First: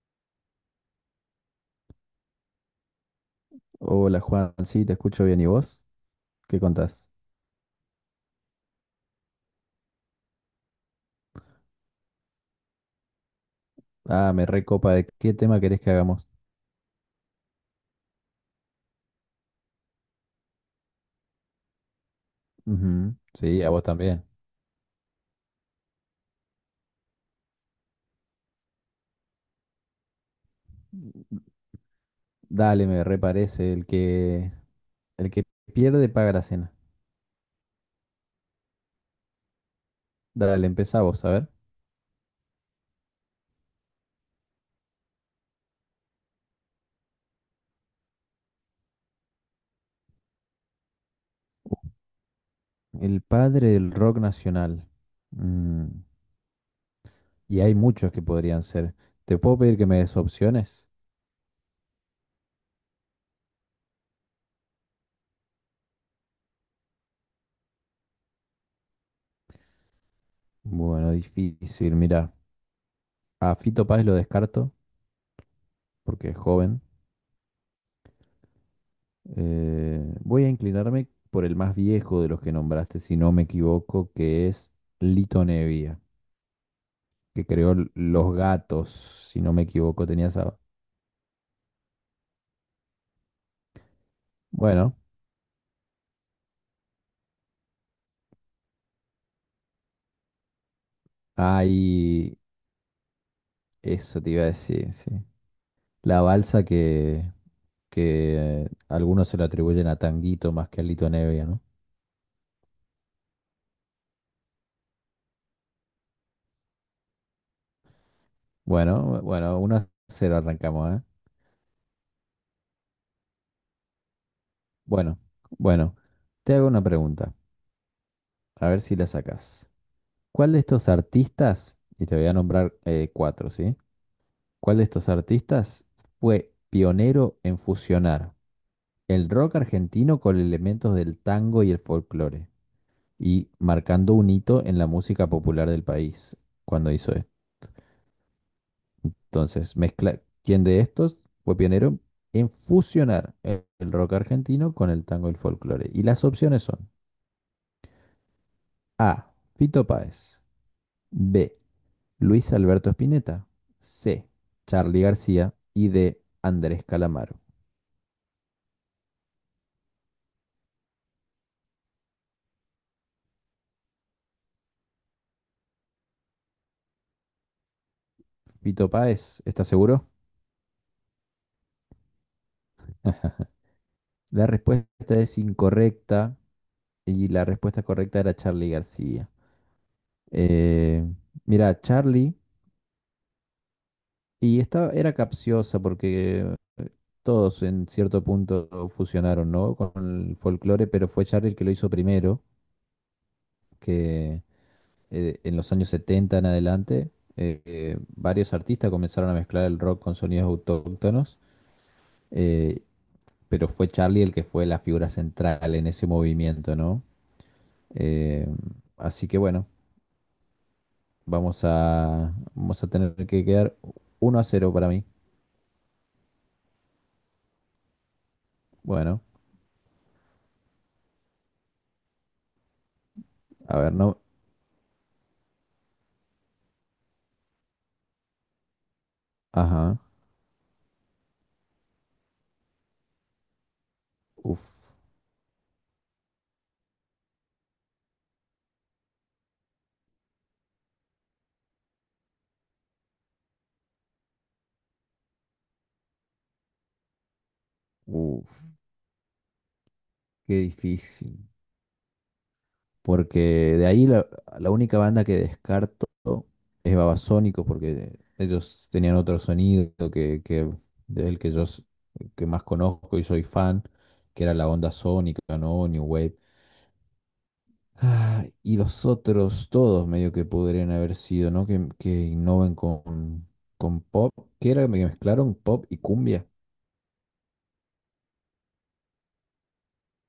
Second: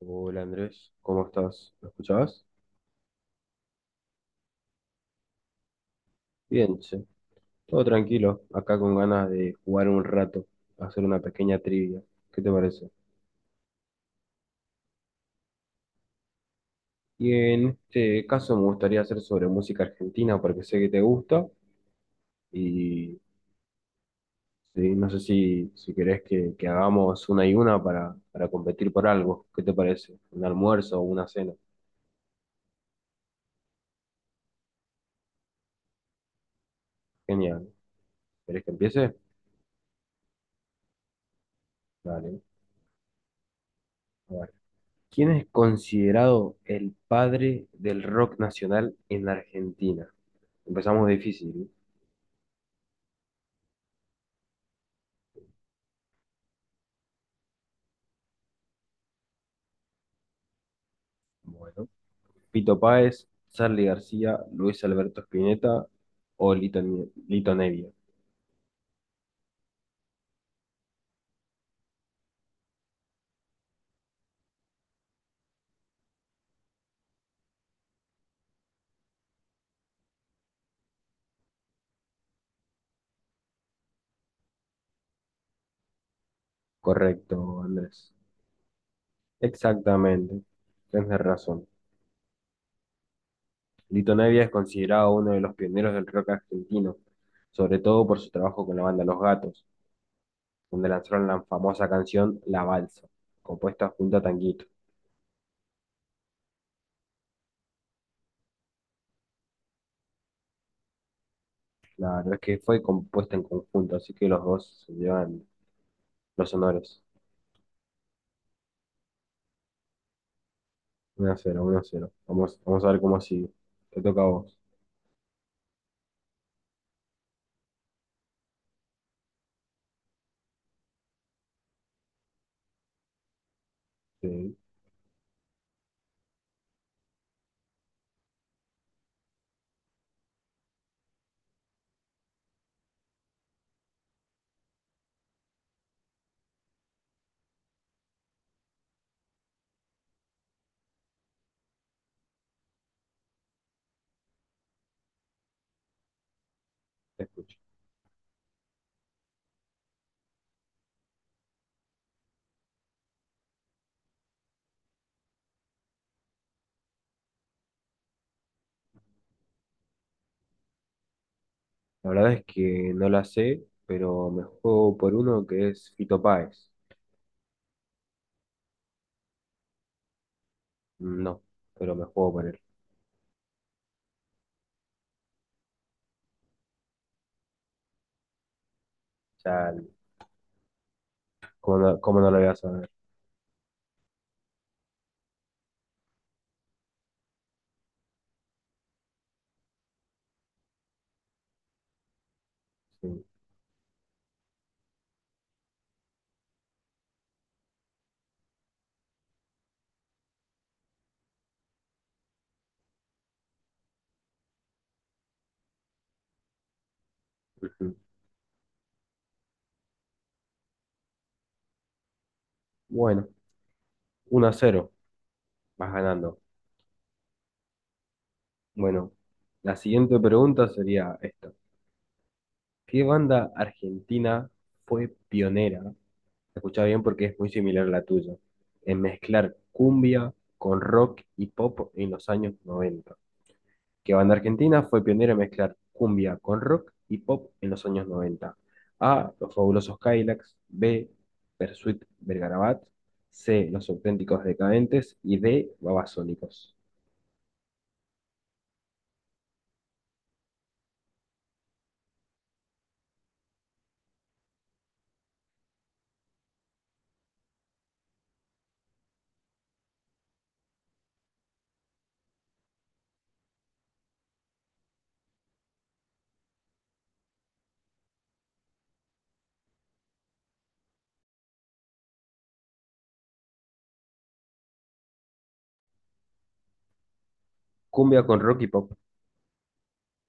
Hola Andrés, ¿cómo estás? ¿Me escuchabas? Hola Juan, sí, te escucho bien. ¿Y vos? ¿Qué Bien, che. contás? Todo tranquilo, acá con ganas de jugar un rato, hacer una pequeña trivia. ¿Qué te parece? Ah, me recopa. ¿De qué tema querés que hagamos? Y en este caso me gustaría hacer sobre música argentina porque sé que te gusta Ujú, y sí, a vos también. sí, no sé si querés que hagamos una y una para competir por algo. ¿Qué te parece? ¿Un almuerzo o una cena? Dale, me reparece. El que pierde paga la cena. Genial. ¿Querés que empiece? Dale, empezá vos, a ver. Dale. ¿Quién es considerado el padre del rock nacional en Argentina? Empezamos difícil, ¿eh? El padre del rock nacional. Mm, y hay muchos que podrían ser. ¿Te puedo pedir que me des opciones? Bueno, Pito Páez, Charly García, Luis Alberto Spinetta o Lito, Lito Nevia. Bueno, difícil. Mira, a Fito Páez lo descarto porque es joven. Voy a inclinarme por el más viejo de los que nombraste, si no me equivoco, que es Lito Nevia, que Correcto, creó Andrés. Los Gatos. Si no me equivoco, tenía Exactamente. esa. Tienes razón. Lito Nevia es Bueno, considerado uno de los pioneros del rock argentino, sobre todo por su trabajo con la banda Los Gatos, donde lanzaron la famosa hay. canción La Balsa, compuesta junto Eso a te iba a Tanguito. decir, sí. La balsa que algunos se la atribuyen a Tanguito más que a Lito Nevia, ¿no? Claro, es que fue compuesta en conjunto, así que los dos se llevan los honores. Bueno, bueno, uno a 0 arrancamos, ¿eh? Uno a cero, uno a cero. Vamos, vamos a ver cómo sigue. Te toca a vos. Bueno, bueno, te hago una pregunta, a ver si la sacas. ¿Cuál de estos artistas, y te voy a nombrar cuatro, sí? Sí, ¿Cuál de estos artistas fue pionero en fusionar el rock argentino con elementos del tango y el folclore? Y marcando un hito en la música popular del país cuando hizo esto. Entonces, mezcla, ¿quién de estos fue pionero en fusionar el rock argentino con el tango y el folclore? Y las opciones son te escucho. A. Fito Páez. B. Luis Alberto Spinetta. C. Charly García. Y D. Andrés Calamaro. La verdad es que no la sé, pero me juego por uno que es Fito Páez. Fito Páez, ¿estás seguro? No, pero me juego por él. La respuesta es incorrecta y la respuesta correcta era Charly García. Ya, Eh, Mira, ¿cómo no Charly, lo voy a saber? y esta era capciosa porque todos en cierto punto fusionaron, ¿no? Con el folclore, pero fue Charly el que lo hizo primero, Sí, que en los años 70 en adelante, varios artistas comenzaron a mezclar el rock con sonidos autóctonos, eh, pero fue Charlie el que fue la figura central en ese movimiento, ¿no? ujú. Eh, Así que bueno, vamos a tener Bueno, que quedar uno a uno a cero para cero, mí. vas ganando. Bueno, Bueno, la siguiente pregunta sería esta. ¿Qué banda a ver, no. argentina fue pionera? Escucha bien porque es muy similar a la tuya, en mezclar Ajá. cumbia con rock y pop en los años 90. Que banda Uf, argentina fue pionera en mezclar cumbia con rock y pop en los años 90? A. Los fabulosos Cadillacs. B. Persuit Vergarabat. C. Los auténticos decadentes. Y D. Babasónicos. uf, qué difícil. Porque de ahí la única banda que descarto es Babasónicos, porque ellos tenían otro sonido que del que que más conozco y soy fan, que era la onda sónica, ¿no? New Wave. Ah, y los otros, todos medio que podrían haber sido, ¿no? Que innoven con pop, que era que mezclaron pop y cumbia. Cumbia con rock y pop.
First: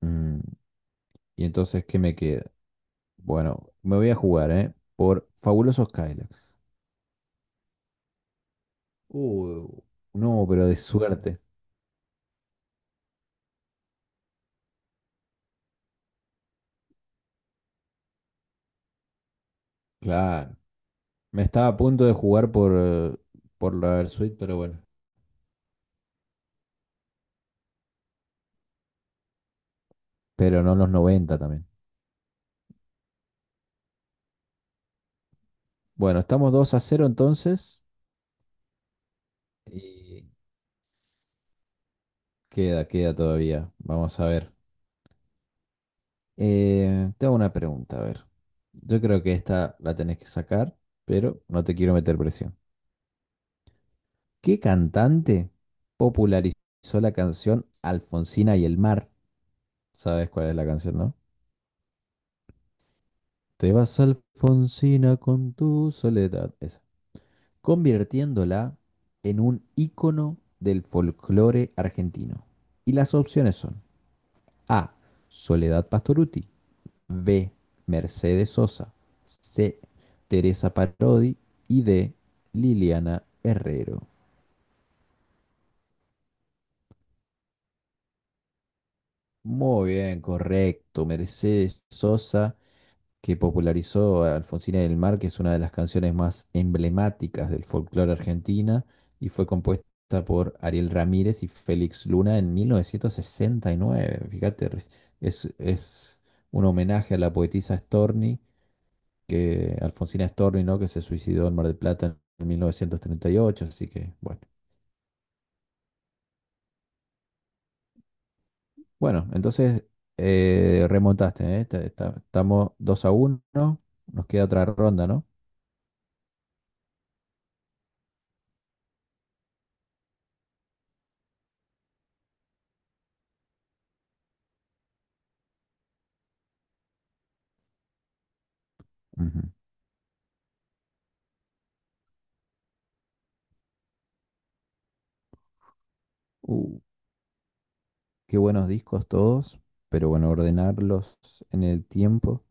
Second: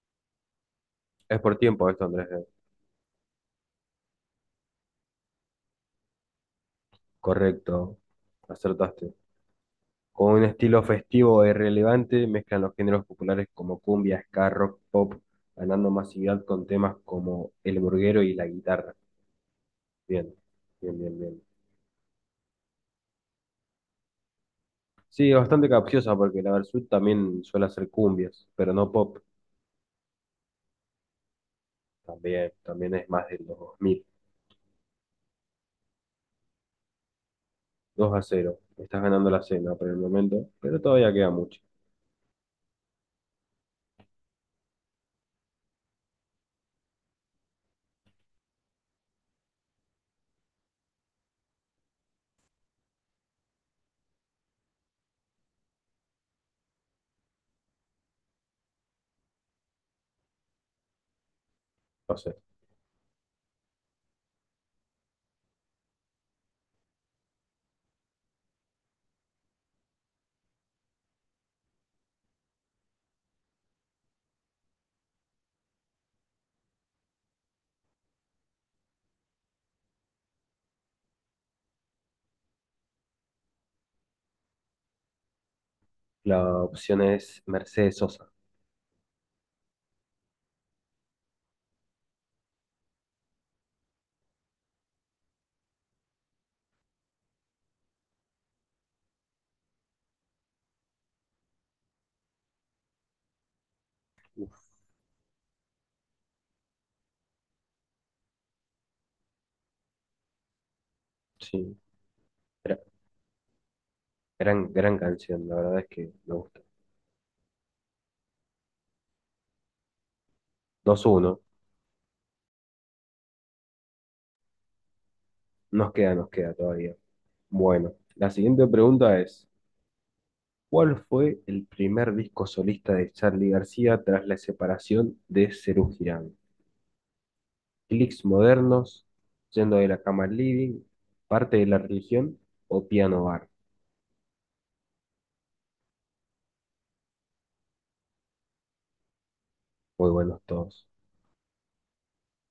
Mm, Es y por entonces, tiempo ¿qué esto, me Andrés. queda? Bueno, me voy a jugar, ¿eh? Por Fabulosos Cadillacs. Correcto. Acertaste. Uh, Con un no, pero de estilo suerte. festivo e irrelevante, mezclan los géneros populares como cumbia, ska, rock, pop, ganando masividad con temas como el burguero y la guitarra. Bien, Claro. bien, bien, bien. Me estaba a punto de jugar por la Versuit, pero bueno. Sí, bastante capciosa porque la Versus también suele hacer cumbias, pero no pop. Pero no los 90 también. También, también es más de los dos mil. Bueno, estamos 2-0 entonces. Dos a cero. Estás ganando la cena por el Y momento, pero todavía queda mucho. queda todavía. Vamos a ver. Te hago una pregunta, a ver. Yo creo que esta la tenés que sacar, pero no te quiero meter presión. ¿Qué cantante popularizó la canción Alfonsina y el mar? ¿Sabes cuál es la canción, no? No sé. Te vas Alfonsina con tu soledad, esa, convirtiéndola en un ícono del folclore argentino. Y las opciones son A. Soledad Pastorutti, B. Mercedes Sosa, C. Teresa Parodi y D. Liliana Herrero. La opción es Mercedes Sosa. Muy bien, correcto. Mercedes Sosa, que popularizó a Alfonsina del Mar, que es una de las canciones más emblemáticas del folclore argentina y fue compuesta por Ariel Ramírez y Félix Luna en 1969. Uf, Fíjate, es un homenaje a la poetisa Storni, que Alfonsina Storni, ¿no?, que se suicidó en Mar sí. del Plata en Gra- 1938, así que bueno. Gran, gran canción, la verdad es que me gusta. Bueno, entonces 2 uno. remontaste, ¿eh? Estamos 2-1, nos queda otra ronda, ¿no? Nos queda todavía. Bueno, la siguiente pregunta es, ¿cuál fue el primer disco solista de Charly García tras la separación de Serú Girán? ¿Clics modernos, Ujú. yendo de la cama al living, parte de la religión o piano bar? Qué buenos discos todos, pero Muy bueno, buenos todos. ordenarlos en el tiempo.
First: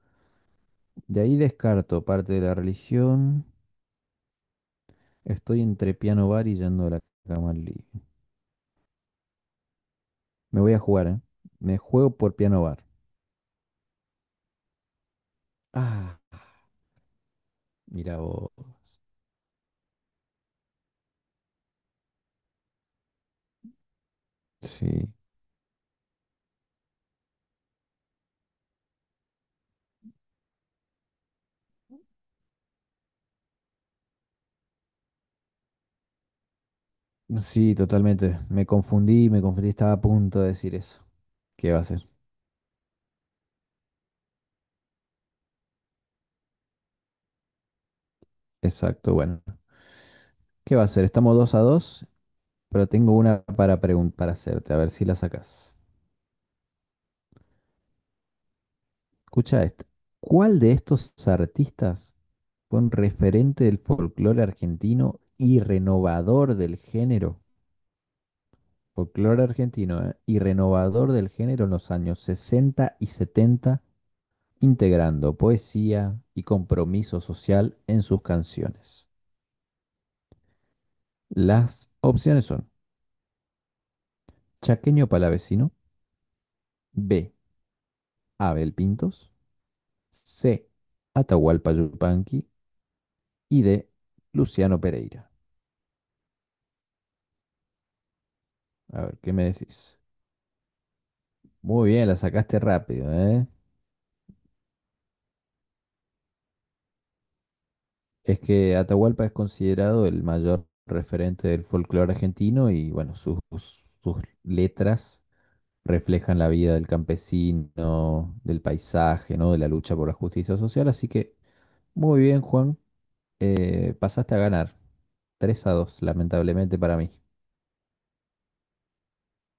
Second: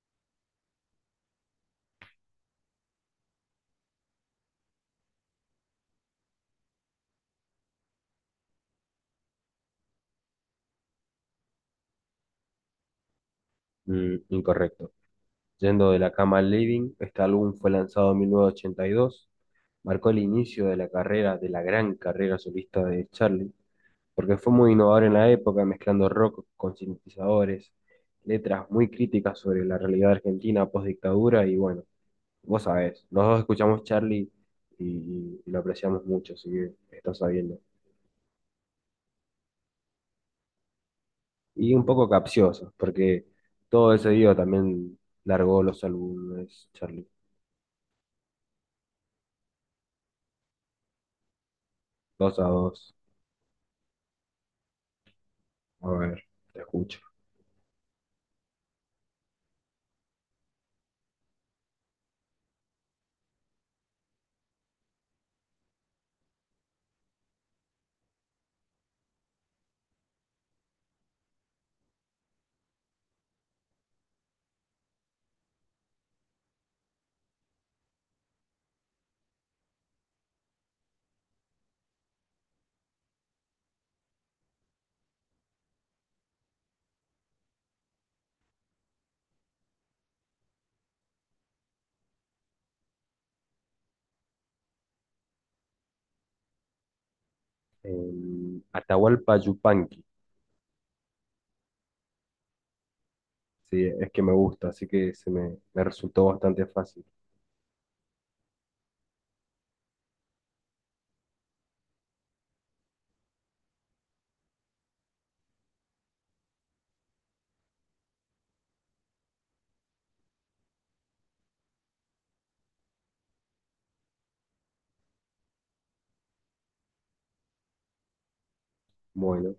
De ahí descarto parte de la religión. Estoy entre piano bar y yendo a la cama al living. Me voy a jugar, ¿eh? Me juego por piano bar. Mm, incorrecto. Yendo de la Ah, cama al living, este álbum fue lanzado mira en mil vos. novecientos ochenta y dos Marcó el inicio de la carrera, de la gran carrera solista de Charly porque fue muy innovador Sí, en la época, mezclando rock con sintetizadores, letras muy críticas sobre la realidad argentina post-dictadura, y bueno, vos sabés, los dos escuchamos Charlie y lo apreciamos mucho, así que está sabiendo. sí, totalmente. Me confundí, estaba a punto de decir eso. ¿Qué Y va a un ser? poco capcioso, porque todo ese día también largó los álbumes, Charlie. Exacto, bueno. ¿Qué va a ser? Estamos 2-2, Dos a pero dos, tengo una para hacerte, a ver si la sacas. a ver, te escucho. Escucha esta. ¿Cuál de estos artistas fue un referente del folclore argentino y renovador del género? Folclore argentino, ¿eh? Y renovador del género en los años 60 y 70, integrando poesía y compromiso social en sus canciones. Las opciones son Chaqueño Palavecino, B. Abel Pintos, C. Atahualpa Yupanqui y D. Luciano Pereira. En A ver, ¿qué Atahualpa me decís? Yupanqui. Muy bien, la sacaste rápido, ¿eh? Sí, es que me gusta, así que se me resultó bastante fácil. Es que Atahualpa es considerado el mayor referente del folclore argentino y bueno, sus letras reflejan la vida del campesino, del paisaje, ¿no? De la lucha por la justicia social. Así que muy bien, Juan. Pasaste a ganar. 3-2, lamentablemente para mí. Bueno,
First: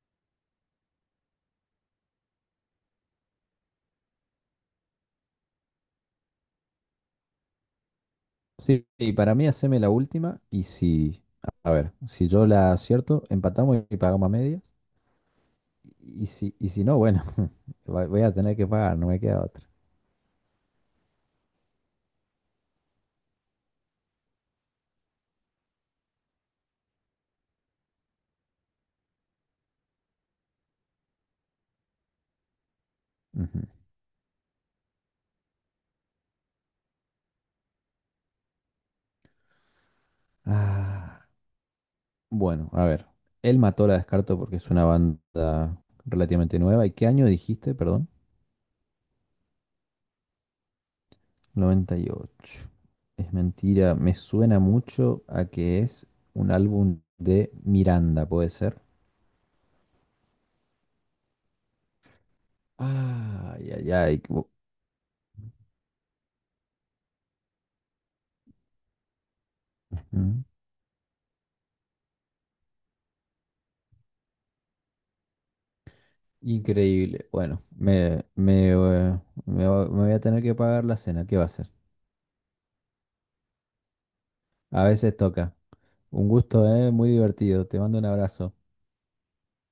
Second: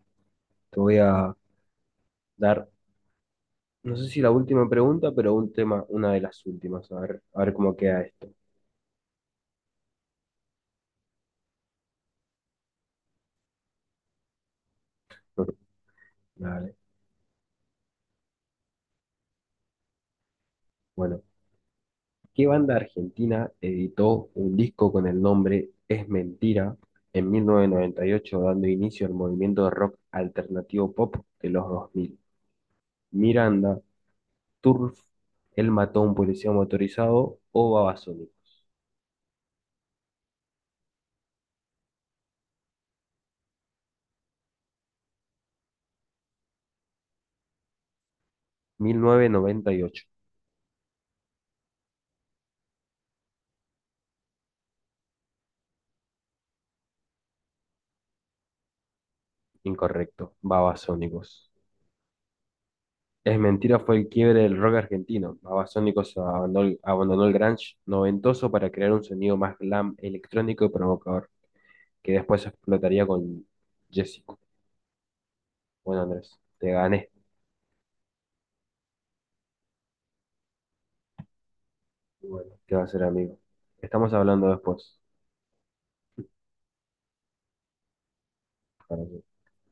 te voy a dar, no sé si la última pregunta, pero un tema, una de las últimas, a ver cómo queda esto. Sí, y para mí haceme la última y, si, a ver, si yo la acierto, empatamos y pagamos a medias. Y si, y Dale. si no, bueno, voy a tener que pagar, no me queda otra. Bueno, ¿qué banda argentina editó un disco con el nombre Es Mentira en 1998, dando inicio al movimiento de rock alternativo pop de los 2000? Ujú. Miranda, Turf, Él mató a un policía motorizado o Babasónicos. Ah, bueno, a ver. Él mató la descarto porque es una banda relativamente nueva. ¿Y qué año dijiste, perdón? 1998. 98. Es mentira, me suena mucho a que es un álbum de Miranda, ¿puede ser? Incorrecto, Babasónicos. Es Ay, mentira ay, fue el ay. quiebre del rock argentino. Babasónicos abandonó, abandonó el grunge noventoso para crear un sonido más glam, Ujú. electrónico y provocador, que después explotaría con Jessico. Bueno, Andrés, te gané. Increíble. Bueno, me voy a tener que pagar la cena. ¿Qué va a hacer? Bueno, ¿qué va a ser, amigo? Estamos hablando A después. veces toca. Un gusto, ¿eh? Muy divertido. Te mando un abrazo. Para que-